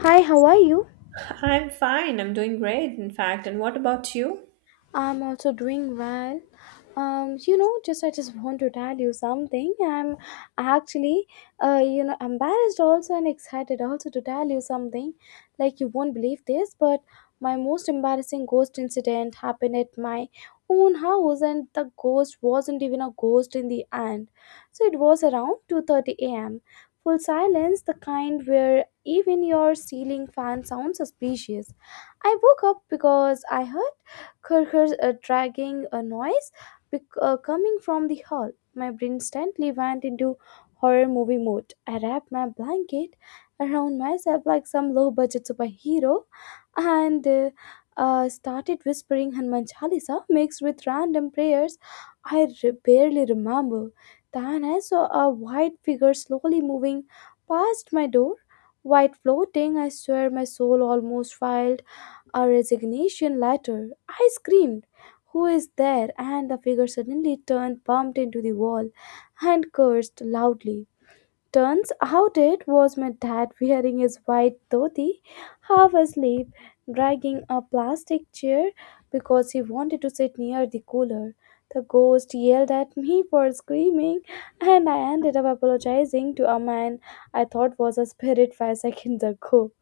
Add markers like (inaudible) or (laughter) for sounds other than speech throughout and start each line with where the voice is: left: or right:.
left: Hi, how are you?
right: I'm fine. I'm doing great, in fact. And what about you?
left: I'm also doing well. You know just I just want to tell you something. I'm actually embarrassed also and excited also to tell you something. Like, you won't believe this, but my most embarrassing ghost incident happened at my own house, and the ghost wasn't even a ghost in the end. So it was around 2:30 a.m., full silence, the kind where even your ceiling fan sounds suspicious. I woke up because I heard kurkur's dragging a noise coming from the hall. My brain instantly went into horror movie mode. I wrapped my blanket around myself like some low budget superhero and started whispering Hanuman Chalisa mixed with random prayers barely remember. Then I saw a white figure slowly moving past my door, white floating. I swear my soul almost filed a resignation letter. I screamed, "Who is there?" And the figure suddenly turned, bumped into the wall, and cursed loudly. Turns out it was my dad wearing his white dhoti, half asleep, dragging a plastic chair because he wanted to sit near the cooler. The ghost yelled at me for screaming, and I ended up apologizing to a man I thought was a spirit 5 seconds ago.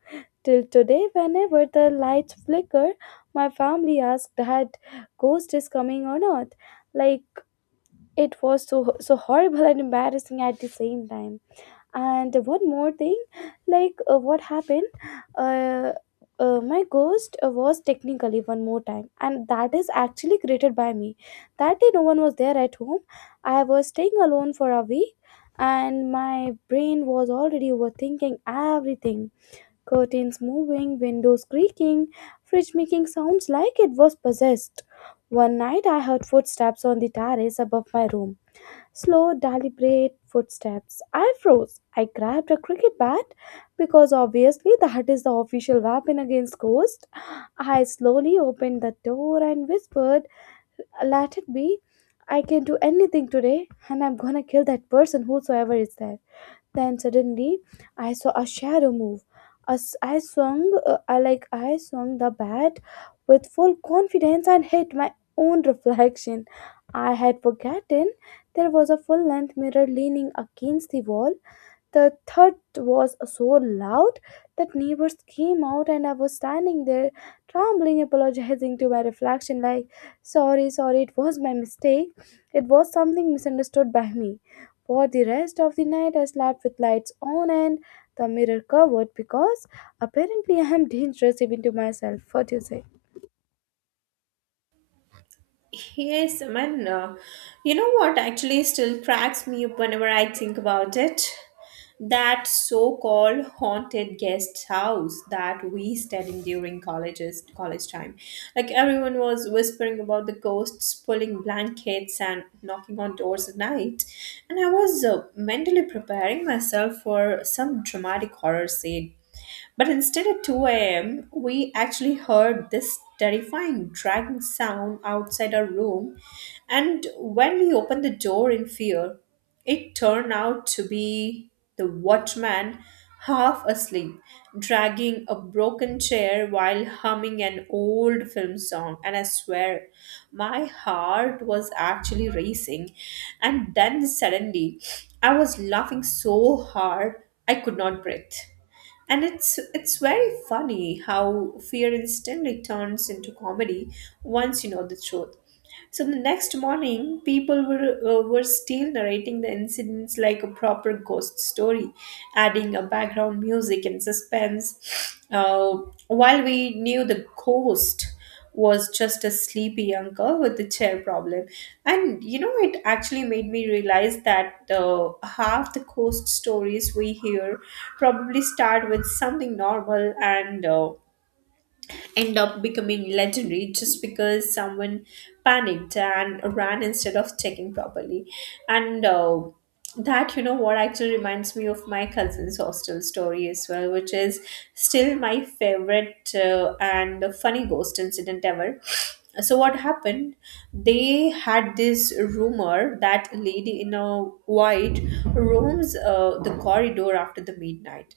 left: Till today, whenever the lights flicker, my family asked that ghost is coming or not. Like, it was so horrible (laughs) and embarrassing at the same time. And one more thing, like, what happened? Uh, my ghost was technically one more time, and that is actually created by me. That day, no one was there at home. I was staying alone for a week, and my brain was already overthinking everything, curtains moving, windows creaking, fridge making sounds like it was possessed. One night I heard footsteps on the terrace above my room. Slow, deliberate footsteps. I froze. I grabbed a cricket bat because obviously (laughs) that is the official weapon against ghosts. I slowly opened the door and whispered, "Let it be. I can do anything today, and I'm gonna kill that person, whosoever is there." Then suddenly, I saw a shadow move. As I swung the bat with full confidence and hit my own reflection. I had forgotten there was a full-length mirror leaning against the wall. The thud was so loud that neighbors came out, and I was standing there trembling, apologizing to my reflection, like, "Sorry, sorry, it was my mistake. It was something misunderstood by me." For the rest of the night, I slept with lights on and the mirror covered because apparently I am dangerous even to myself. What do you say?
right: Yes, I mean, you know what actually still cracks me up whenever I think about it? That so called haunted guest house that we stayed in during college time. Like everyone was whispering about the ghosts pulling blankets and knocking on doors at night. And I was mentally preparing myself for some dramatic horror scene. But instead, at 2 a.m., we actually heard this terrifying dragging sound outside our room. And when we opened the door in fear, it turned out to be the watchman, half asleep, dragging a broken chair while humming an old film song. And I swear, my heart was actually racing. And then suddenly, I was laughing so hard I could not breathe, and it's very funny how fear instantly turns into comedy once you know the truth. So the next morning, people were still narrating the incidents like a proper ghost story, adding a background music and suspense. Uh, while we knew the ghost was just a sleepy uncle with the chair problem, and you know, it actually made me realize that half the ghost stories we hear probably start with something normal and end up becoming legendary just because someone panicked and ran instead of checking properly. And That, what actually reminds me of my cousin's hostel story as well, which is still my favorite and funny ghost incident ever. So, what happened? They had this rumor that lady in a white roams the corridor after the midnight,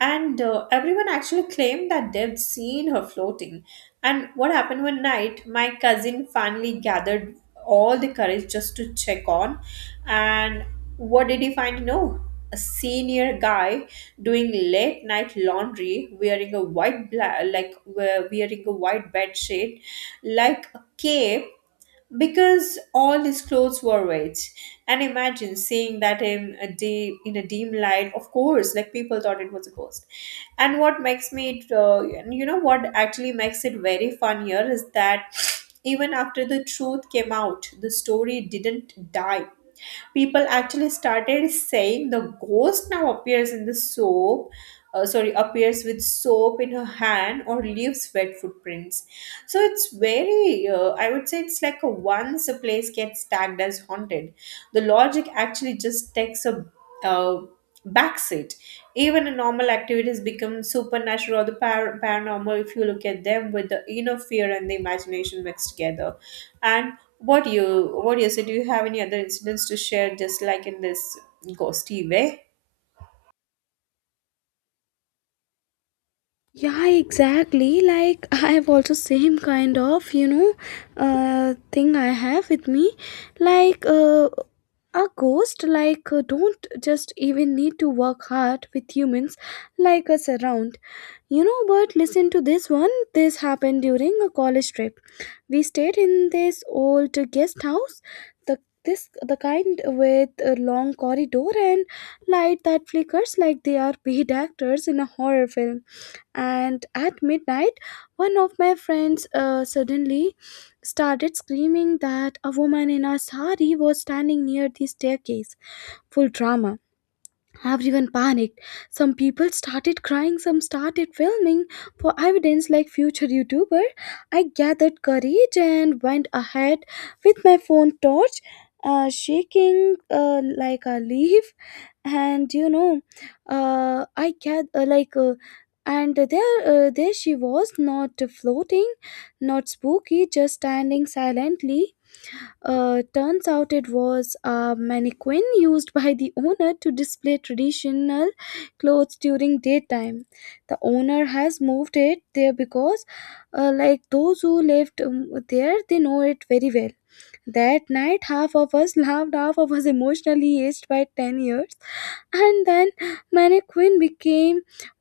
right: and everyone actually claimed that they'd seen her floating. And what happened, one night my cousin finally gathered all the courage just to check on. And what did he find? No, a senior guy doing late night laundry, wearing a white bed sheet, like a cape, because all his clothes were wet. And imagine seeing that in a day, in a dim light, of course, like people thought it was a ghost. And what makes me it, and you know what actually makes it very fun here is that even after the truth came out, the story didn't die. People actually started saying the ghost now appears in the soap, sorry, appears with soap in her hand, or leaves wet footprints. So it's very, I would say, it's like, a once a place gets tagged as haunted, the logic actually just takes a uh, backseat. Even a normal activities become supernatural or the paranormal if you look at them with the inner fear and the imagination mixed together. And what do you say? Do you have any other incidents to share, just like in this ghosty way?
left: Yeah, exactly. Like, (laughs) I have also same kind of thing I have with me. Like, a ghost, like, don't just even need to work hard with humans like us around. You know, but listen to this one. This happened during a college trip. We stayed in this old guest house. The the kind with a long corridor and light that flickers like they are paid actors in a horror film. And at midnight, one of my friends suddenly started screaming that a woman in a sari was standing near the staircase. Full drama. Everyone panicked. Some people started crying, some started filming for evidence like future youtuber. I gathered courage and went ahead with my phone torch, shaking like a leaf. And you know, I can like and there, there she was, not floating, not spooky, just standing silently. Uh, turns out it was a mannequin used (laughs) by the owner to display traditional clothes during daytime. The owner has moved it there because, like those who lived there, they know it very well. That night, half of us laughed, half of us emotionally aged by 10 years. And then Mannequin became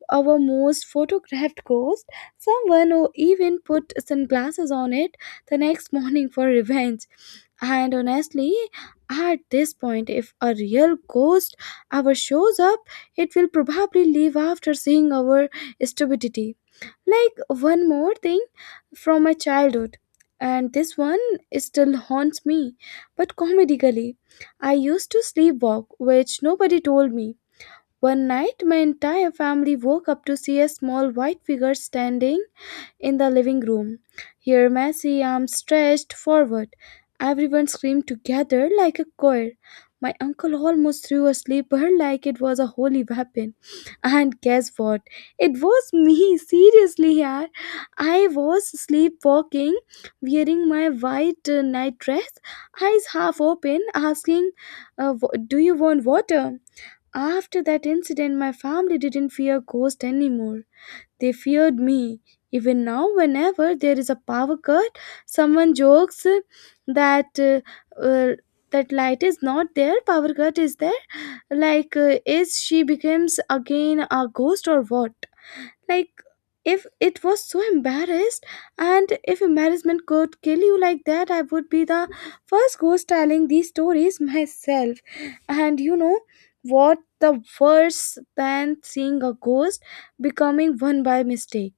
left: our most photographed ghost. Someone who even put sunglasses on it the next morning for revenge. And honestly, at this point, if a real ghost ever shows up, it will probably leave after seeing our stupidity. Like, one more thing from my childhood, and this one is still haunts me, but comedically. I used to sleepwalk, which nobody told me. One night, my entire family woke up to see a small white figure standing in the living room. Here, Messi, arms stretched forward. Everyone screamed together like a choir. My uncle almost threw a slipper like it was a holy weapon. And guess what? It was me, seriously, yeah. I was sleepwalking, wearing my white night, eyes half open, asking, " Do you want water?" After that incident, my family didn't fear ghosts anymore. They feared me. Even now, whenever there is a power cut, someone jokes that uh, that light is not there, power cut is there. Like, is she becomes again a ghost or what? Like, if it was so embarrassed, and if embarrassment could kill you like that, I would be the first ghost telling these stories myself. And you know what? The worse than seeing a ghost becoming one by mistake.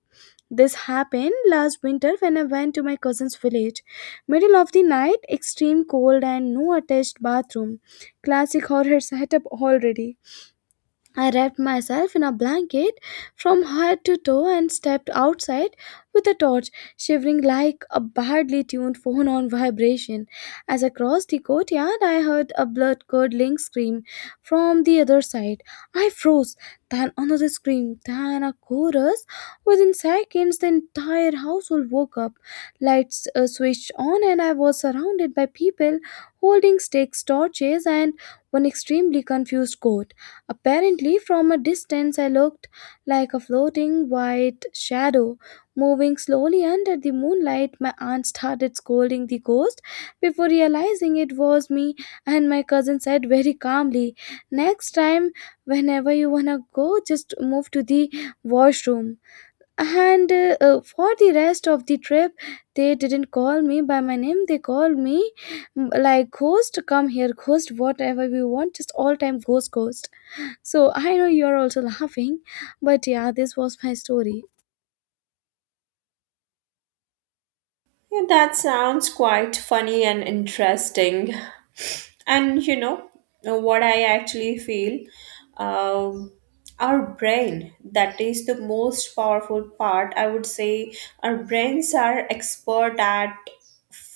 left: This happened last winter when I went to my cousin's village. Middle of the night, extreme cold and no attached bathroom. Classic horror setup already. I wrapped myself in a blanket from head to toe and stepped outside with a torch, shivering like a badly tuned phone on vibration. As I crossed the courtyard, I heard a blood curdling scream from the other side. I froze, then another scream, then a chorus. Within seconds, the entire household woke up. Lights switched on, and I was surrounded by people holding sticks, torches, and one extremely confused goat. Apparently, from a distance, I looked like a floating white shadow moving slowly under the moonlight. My aunt started scolding the ghost before realizing it was me, and my cousin said very calmly, "Next time, whenever you wanna go, just move to the washroom." And for the rest of the trip, they didn't call me by my name, they called me like, "Ghost, come here, ghost, whatever we want," just all time ghost, ghost. So I know you're also laughing, but yeah, this was my story.
right: Yeah, that sounds quite funny and interesting. And you know, what I actually feel? Um, our brain, that is the most powerful part. I would say our brains are expert at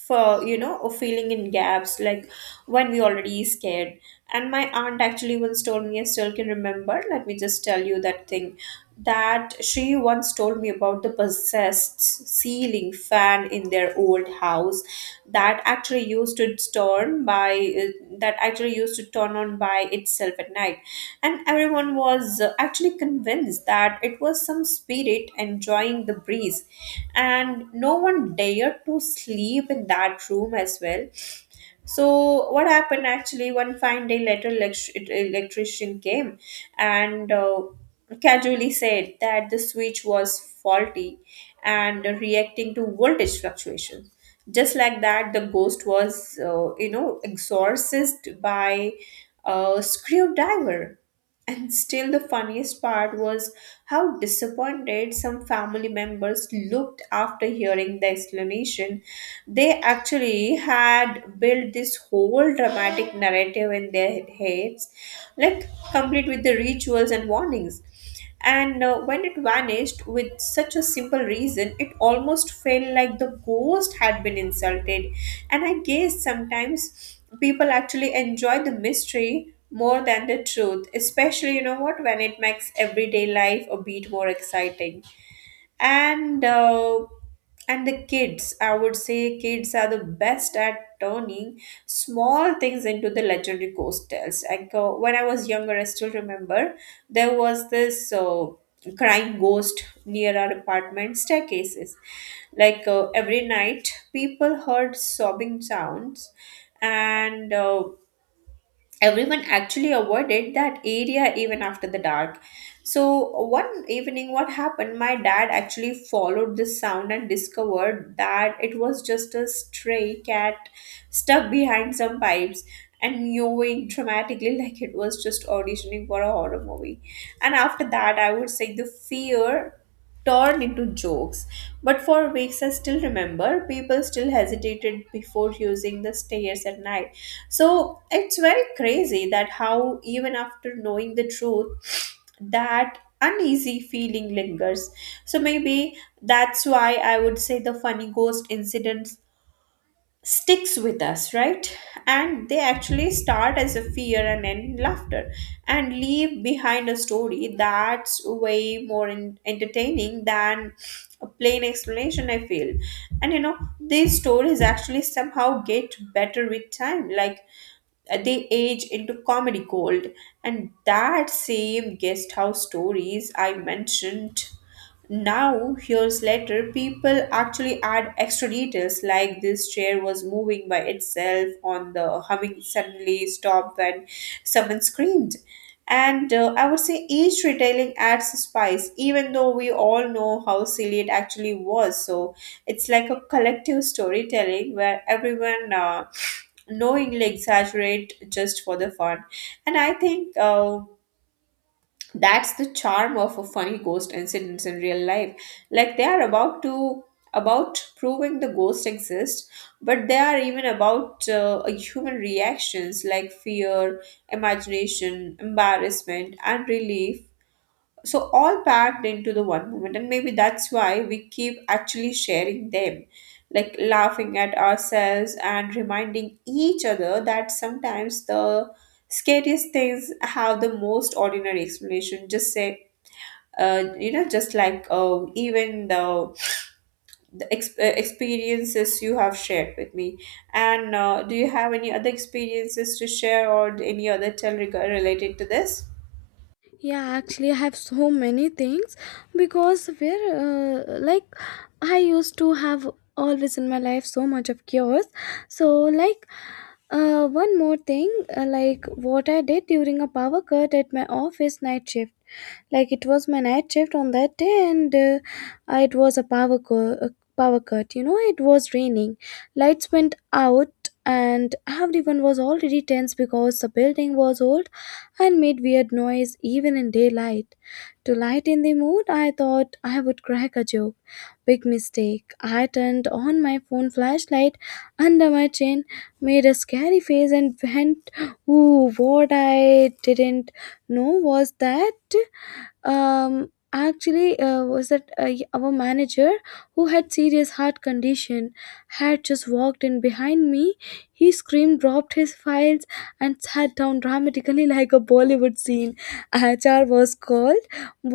right: for or filling in gaps, like when we already scared. And my aunt actually once told me, I still can remember, let me just tell you that thing that she once told me about the possessed ceiling fan in their old house that that actually used to turn by that actually used to turn on by itself at night. And everyone was actually convinced that it was some spirit enjoying the breeze, and no one dared to sleep in that room as well. So what happened, actually one fine day later, electrician came and casually said that the switch was faulty and reacting to voltage fluctuations. Just like that, the ghost was exorcised by a screwdriver. And still, the funniest part was how disappointed some family members looked after hearing the explanation. They actually had built this whole dramatic narrative in their heads, like complete with the rituals and warnings. And when it vanished with such a simple reason, it almost felt like the ghost had been insulted. And I guess sometimes people actually enjoy the mystery more than the truth, especially, you know what, when it makes everyday life a bit more exciting. And uh, and the kids I would say kids are the best at turning small things into the legendary ghost tales, like, when I was younger I still remember there was this crying ghost near our apartment staircases. Like, every night people heard sobbing sounds, and everyone actually avoided that area even after the dark. So one evening, what happened, my dad actually followed this sound and discovered that it was just a stray cat stuck behind some pipes and mewing dramatically (laughs) like it was just auditioning for a horror movie. And after that, I would say, the fear torn into jokes. But for weeks, I still remember, people still hesitated before using the stairs at night. So it's very crazy that how, even after knowing the truth, that uneasy feeling lingers. So maybe that's why I would say the funny ghost incident sticks with us, right? And they actually start as a fear and end in laughter, and leave behind a story that's way more entertaining than a plain explanation, I feel. And you know, these stories actually somehow get better with time. Like, they age into comedy gold. And that same guest house stories I mentioned, now years later people actually add extra details, like this chair was moving by itself, on the humming suddenly stopped when someone screamed. And I would say each retailing adds a spice, even though we all know how silly it actually was. So it's like a collective storytelling where everyone knowingly exaggerate just for the fun. And I think, that's the charm of a funny ghost incidents in real life. Like, they are about proving the ghost exists, but they are even about human reactions, like fear, imagination, embarrassment, and relief. So all packed into the one moment, and maybe that's why we keep actually sharing them, like laughing at ourselves and reminding each other that sometimes the scariest things have the most ordinary explanation. Just say, you know, just like, even the experiences you have shared with me. And do you have any other experiences to share, or any other related to this?
left: Yeah, actually, I have so many things because where, like, I used to have always in my life so much of chaos. So, like, one more thing, like, what I did during a power cut at my office night shift. Like, it was my night shift on that day, and it was a power cut. Power cut, you know, it was raining, lights went out, and everyone was already tense because the building was old and made weird noise even in daylight. To lighten the mood, I thought I would crack a joke. Big mistake. I turned on my phone flashlight under my chin, made a scary face, and went, "Ooh," what I didn't know was that actually was that y- our manager who had serious heart condition had just walked in behind me. He screamed, dropped his files, and sat down dramatically (laughs) like a bollywood scene. HR was called,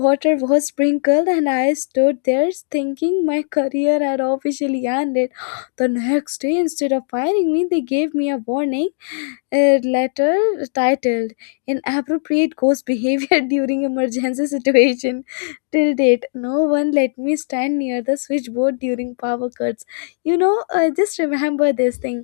left: water was sprinkled, and I stood there thinking my career had officially ended. The next day, instead of firing me, they gave me a warning, a letter titled "inappropriate ghost behavior" (laughs) during emergency situation. Till date, no one let me stand near the switchboard during power cuts. You know, just remember this thing.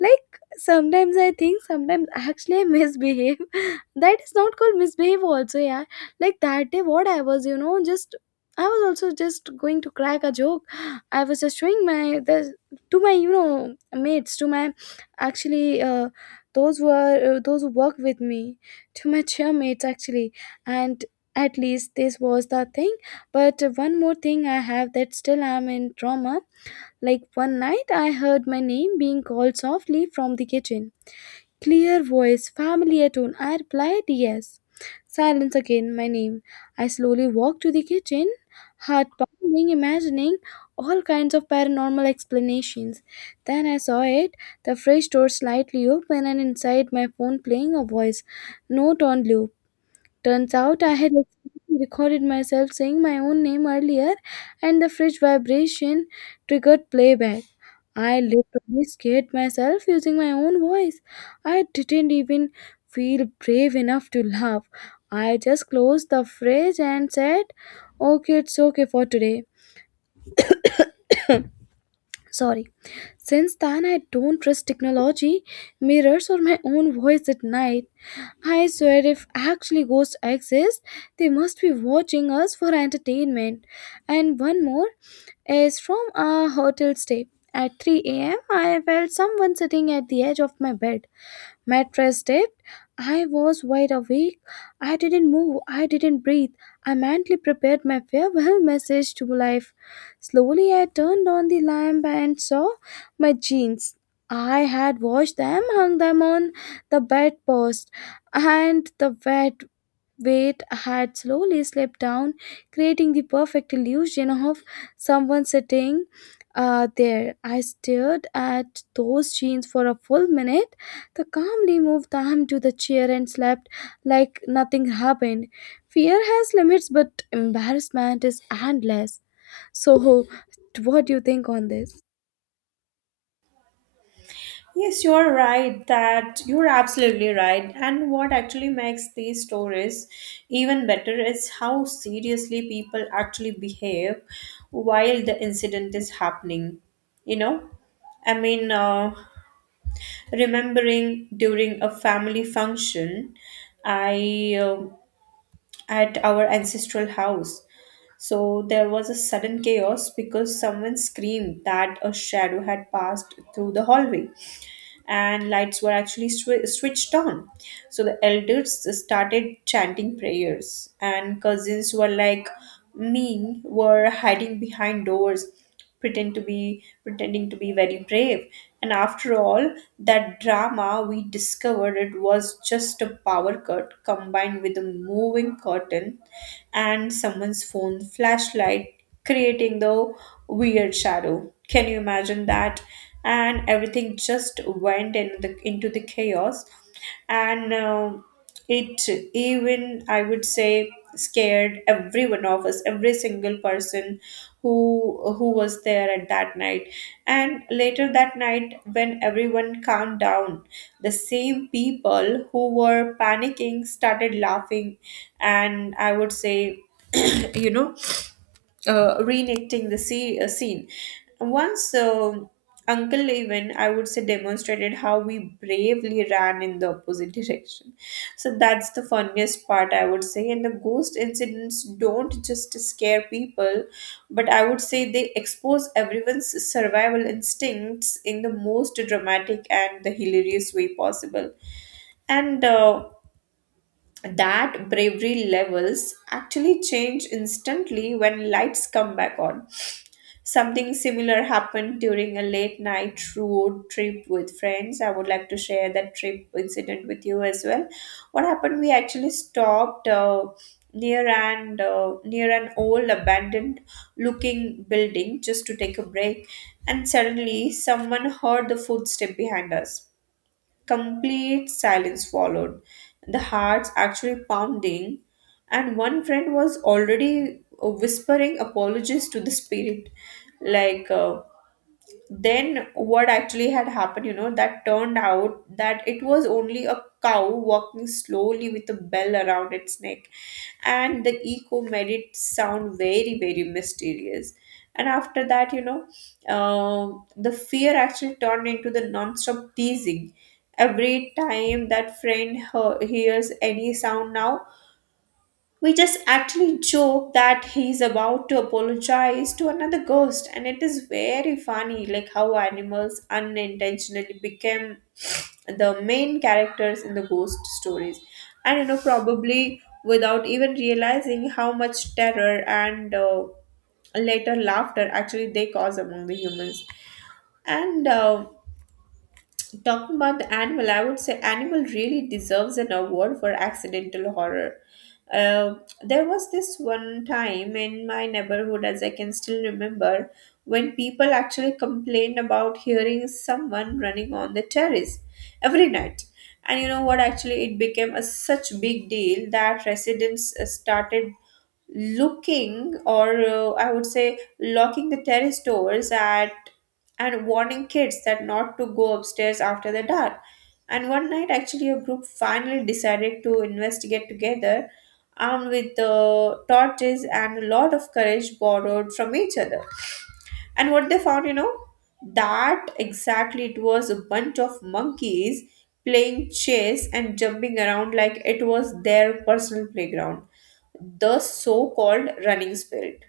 left: Like, sometimes I think, sometimes actually I misbehave, (laughs) that is not called misbehave also, yeah. Like, that day what I was, you know, just I was also just going to crack a joke. I was just showing my the to my, you know, mates, to my actually, those were, those who work with me, to my chairmates actually. And at least this was the thing. But one more thing I have that still I'm in trauma. Like, one night I heard my name being called softly from the kitchen. Clear voice, familiar tone. I replied yes. Silence. Again, my name. I slowly walked to the kitchen, heart pounding, imagining all kinds of paranormal explanations. Then I saw it, the fridge door slightly open, and inside my phone playing a voice note on loop. Turns out I had accidentally recorded myself saying my own name earlier, and the fridge vibration triggered playback. I literally scared myself using my own voice. I didn't even feel brave enough to laugh. I just closed the fridge and said, "Okay, it's okay for today. Sorry." Since then, I don't trust technology, mirrors, or my own voice at night. I swear, if actually ghosts exist, they must be watching us for entertainment. And one more is from a hotel stay. At 3 a.m., I felt someone sitting at the edge of my bed, mattress depth. I was wide awake. I didn't move. I didn't breathe. I mentally prepared my farewell message to life. Slowly, I turned on the lamp and saw my jeans. I had washed them, hung them on the bedpost, and the wet weight had slowly slipped down, creating the perfect illusion of someone sitting there. I stared at those jeans for a full minute, the calmly moved the to the chair and slept like nothing happened. Fear has limits, but embarrassment is endless. So, what do you think on this?
right: Yes, you're absolutely right. And what actually makes these stories even better is how seriously people actually behave while the incident is happening. You know, I mean, remembering during a family function, I at our ancestral house. So there was a sudden chaos because someone screamed that a shadow had passed through the hallway, and lights were actually switched on. So the elders started chanting prayers, and cousins were like me were hiding behind doors, pretending to be very brave. And after all that drama, we discovered it was just a power cut combined with a moving curtain and someone's phone flashlight creating the weird shadow. Can you imagine that? And everything just went into the chaos. And it even, I would say, scared every one of us, every single person who was there at that night. And later that night when everyone calmed down, the same people who were panicking started laughing. And I would say (clears throat) you know reenacting the scene. Once, uncle even, I would say, demonstrated how we bravely ran in the opposite direction. So that's the funniest part, I would say. And the ghost incidents don't just scare people, but I would say they expose everyone's survival instincts in the most dramatic and the hilarious way possible. And that bravery levels actually change instantly when lights come back on. Something similar happened during a late night road trip with friends. I would like to share that trip incident with you as well. What happened? We actually stopped near an old abandoned looking building, just to take a break. And suddenly someone heard the footstep behind us. Complete silence followed, the hearts actually pounding, and one friend was already whispering apologies to the spirit, like. Then what actually had happened, you know, that turned out that it was only a cow walking slowly with a bell around its neck, and the echo made it sound very, very mysterious. And after that, you know, the fear actually turned into the non-stop teasing. Every time that friend hears any sound now, we just actually joke that he's about to apologize to another ghost, and it is very funny, like how animals unintentionally became the main characters in the ghost stories, and you know, probably without even realizing how much terror and later laughter actually they cause among the humans. And Talking about the animal, I would say animal really deserves an award for accidental horror. Uh, there was this one time in my neighborhood, as I can still remember, when people actually complained about hearing someone running on the terrace every night. And you know what? Actually, it became a such big deal that residents started looking or I would say locking the terrace doors at and warning kids that not to go upstairs after the dark and one night actually a group finally decided to investigate together armed with the torches and a lot of courage borrowed from each other and what they found, you know, that exactly it was a bunch of monkeys playing chess and jumping around like it was their personal playground. The so called running spirit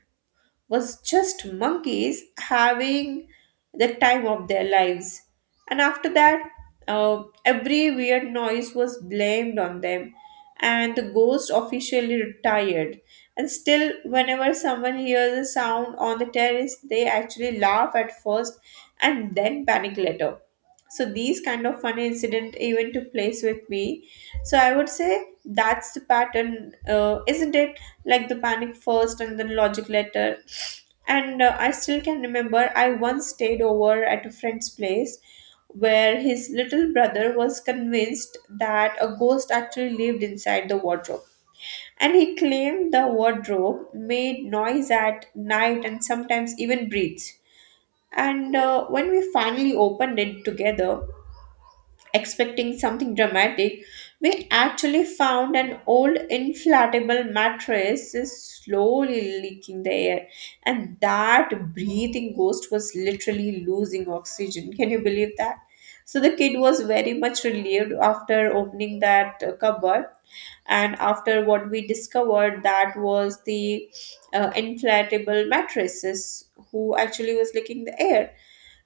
right: was just monkeys having the time of their lives. And after that, every weird noise was blamed on them, and the ghost officially retired. And still, whenever someone hears a sound on the terrace, they actually laugh at first and then panic later. So these kind of fun incident even took place with me, so I would say that's the pattern, isn't it, like the panic first and then logic later. And uh, i still can remember I once stayed over at a friend's place where his little brother was convinced that a ghost actually lived inside the wardrobe and he claimed the wardrobe made noise at night and sometimes even breathes. And when we finally opened it together, expecting something dramatic, we actually found an old inflatable mattress is slowly leaking the air, and that breathing ghost was literally losing oxygen. Can you believe that? So the kid was very much relieved after opening that cupboard. And after what we discovered, that was the inflatable mattresses who actually was leaking the air,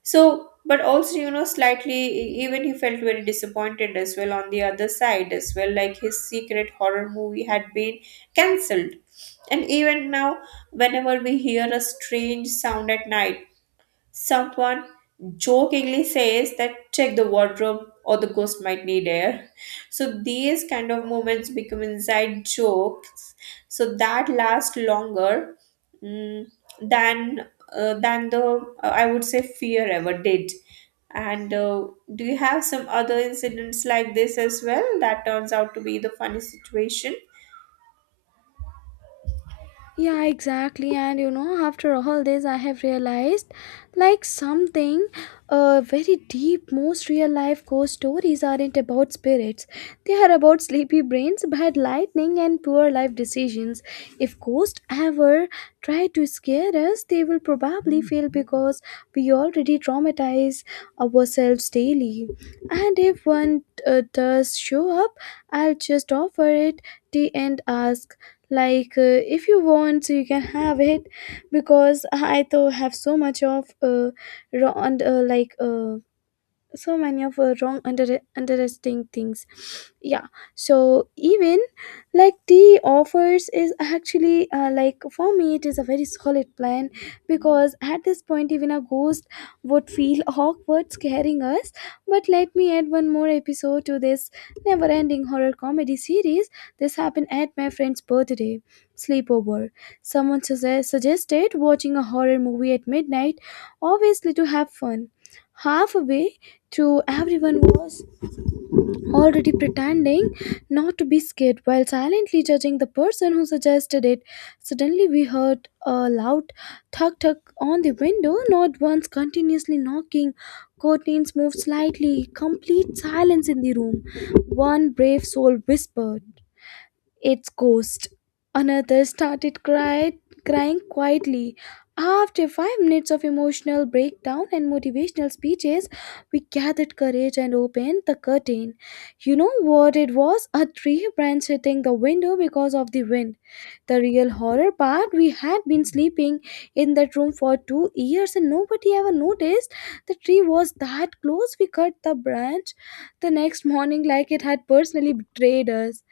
right: so, but also, you know, slightly, even he felt very disappointed as well on the other side as well. Like his secret horror movie had been cancelled. And even now, whenever we hear a strange sound at night, someone jokingly says that check the wardrobe or the ghost might need air. So these kind of moments become inside jokes. So that lasts longer mm, than than the I would say fear ever did. And do you have some other incidents like this as well that turns out to be the funny situation?
left: Yeah, exactly. And you know, after all this, I have realized like something very deep. Most real life ghost stories aren't about spirits, they are about sleepy brains, bad lightning, and poor life decisions. If ghosts ever try to scare us, they will probably fail because we already traumatize ourselves daily. And if one does show up, I'll just offer it tea and ask like if you want you can have it because I though have so much of raw and like so many of wrong under interesting things. Yeah. So even like the offers is actually like for me it is a very solid plan, because at this point even a ghost would feel (laughs) awkward scaring us. But let me add one more episode to this never ending horror comedy series. This happened at my friend's birthday sleepover. Someone suggested watching a horror movie at midnight, obviously to have fun. Halfway to, everyone was already pretending not to be scared while silently judging the person who suggested it. Suddenly, we heard a loud thud thud on the window, not once, continuously knocking. Curtains moved slightly, complete silence in the room. One brave soul whispered, its ghost. Another started cried, crying quietly. After 5 minutes of emotional breakdown and motivational speeches, we gathered courage and opened the curtain. You know what it was? A tree branch hitting the window because of the wind. The real horror part, we had been sleeping in that room for 2 years and nobody ever noticed the tree was that close. We cut the branch the next morning like it had personally betrayed us.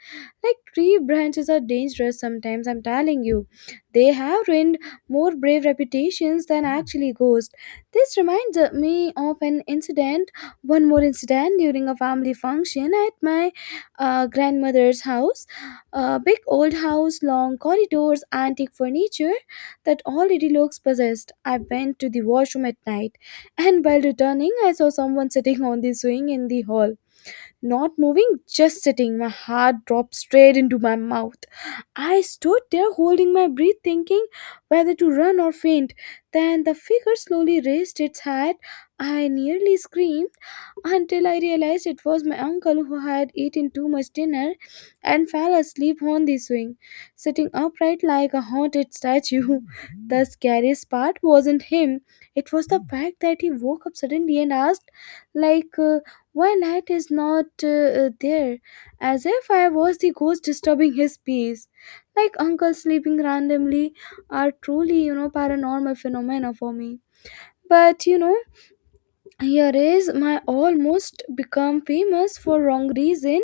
left: Like, tree branches are dangerous sometimes, I'm telling you. They have ruined more brave reputations than actually ghosts. This reminds me of an incident, one more incident during a family function at my grandmother's house. A big old house, long corridors, antique furniture that already looks possessed. I went to the washroom at night, and while returning, I saw someone sitting on the swing in the hall, not moving, just sitting. My heart dropped straight into my mouth. I stood there holding my breath, thinking whether to run or faint. Then the figure slowly raised its head. I nearly screamed until I realized it was my uncle who had eaten too much dinner and fell asleep on the swing, sitting upright like a haunted statue. (laughs) The scariest part wasn't him, it was the fact that he woke up suddenly and asked, like, why night is not there? As if I was the ghost disturbing his peace. Like, uncle sleeping randomly are truly, you know, paranormal phenomena for me. But you know, here is my almost become famous for wrong reason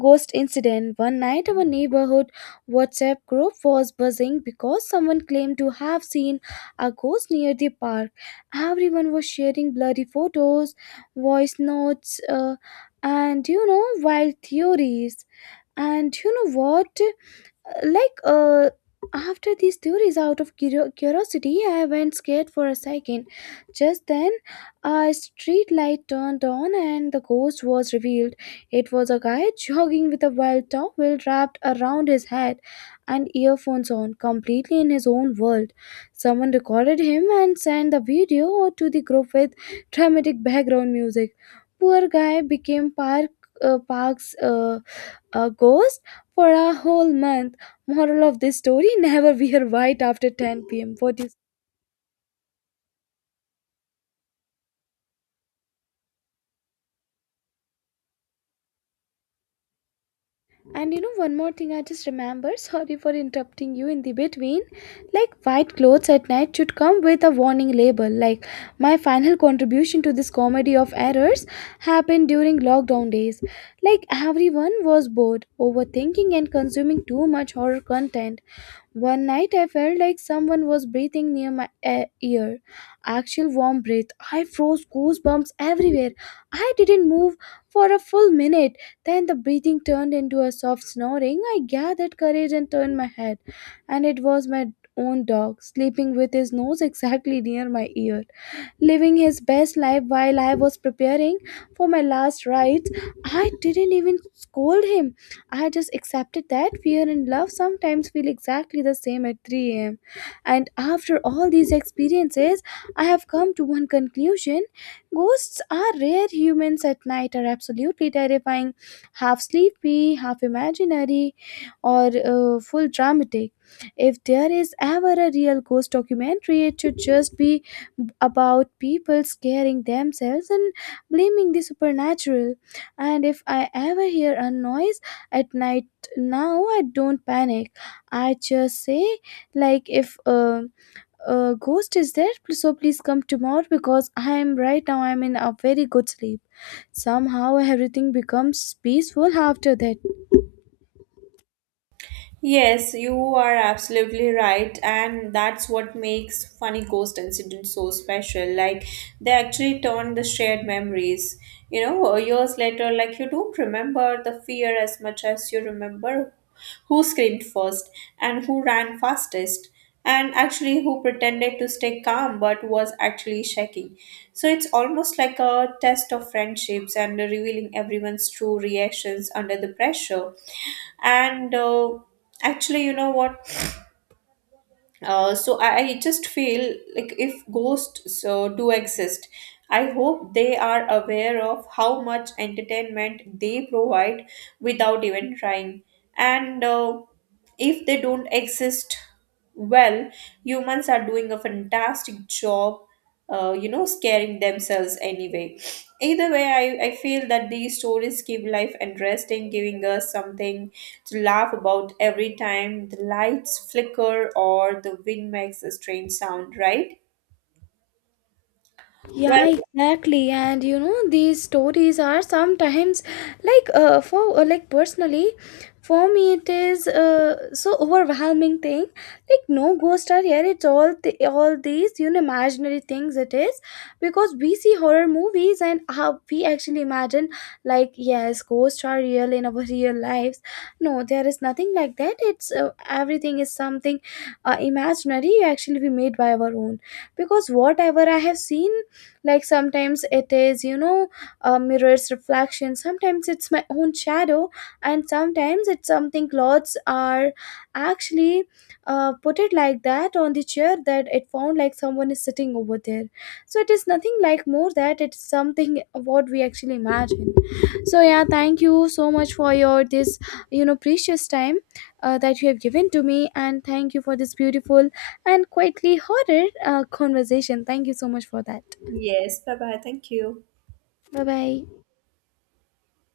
left: ghost incident. One night, our neighborhood WhatsApp group was buzzing because someone claimed to have seen a ghost near the park. Everyone was sharing blurry photos, voice notes, and you know, wild theories. And you know what? Like after these theories out of curiosity, I went scared for a second. Just then a street light turned on and the ghost was revealed. It was a guy (laughs) jogging with a wild towel wrapped around his head and earphones on, completely in his own world. Someone recorded him and sent the video to the group with dramatic background music. Poor guy became park park's a ghost for a whole month. Moral of this story, never wear white after 10 pm. What is, and you know, one more thing I just remember. Sorry for interrupting you in the between. Like, white clothes at night should come with a warning label. Like, my final contribution to this comedy of errors happened during lockdown days. Like, everyone was bored, overthinking, and consuming too much horror content. One night I felt like someone was breathing near my ear. Actual warm breath. I froze, goosebumps everywhere. I didn't move for a full minute. Then the breathing turned into a soft snoring. I gathered courage and turned my head. And it was my own dog, sleeping with his nose exactly near my ear, living his best life while I was preparing for my last rites. I didn't even scold him. I just accepted that fear and love sometimes feel exactly the same at 3 a.m. And after all these experiences, I have come to one conclusion: ghosts are rare, humans at night are absolutely terrifying, half sleepy, half imaginary, or full dramatic. If there is ever a real ghost documentary, it should just be about people scaring themselves and blaming the supernatural. And if I ever hear a noise at night now, I don't panic. I just say, like, if a, a ghost is there, so please come tomorrow because I'm right now, I'm in a very good sleep. Somehow everything becomes peaceful after that.
right: Yes, you are absolutely right, and that's what makes funny ghost incidents so special. Like, they actually turn the shared memories. You know, years later, like, you don't remember the fear as much as you remember who screamed first and who ran fastest, and actually who pretended to stay calm but was actually shaking. So, it's almost like a test of friendships and revealing everyone's true reactions under the pressure. And uh, actually you know what, so I just feel like if ghosts do exist, I hope they are aware of how much entertainment they provide without even trying. And uh, if they don't exist, well, humans are doing a fantastic job, you know, scaring themselves anyway. Either way, I feel that these stories keep life interesting, giving us something to laugh about every time the lights flicker or the wind makes a strange sound, right? Well,
left: Yeah, exactly. And you know, these stories are sometimes like for like personally, for me it is so overwhelming thing. Like, no ghosts are here. It's all all these, you know, imaginary things. It is because we see horror movies and how we actually imagine like yes, ghosts are real in our real lives. No, there is nothing like that. It's everything is something imaginary actually we made by our own. Because whatever I have seen, like sometimes it is, you know, a mirror's reflection, sometimes it's my own shadow, and sometimes it's something clothes are actually put it like that on the chair that it found like someone is sitting over there. So it is nothing like more that it's something (laughs) what we actually imagine. So yeah, thank you so much for your this, you know, precious time that you have given to me, and thank you for this beautiful and quietly horror conversation. Thank you so much for that.
right: yes, bye bye, thank you.
left: Bye bye.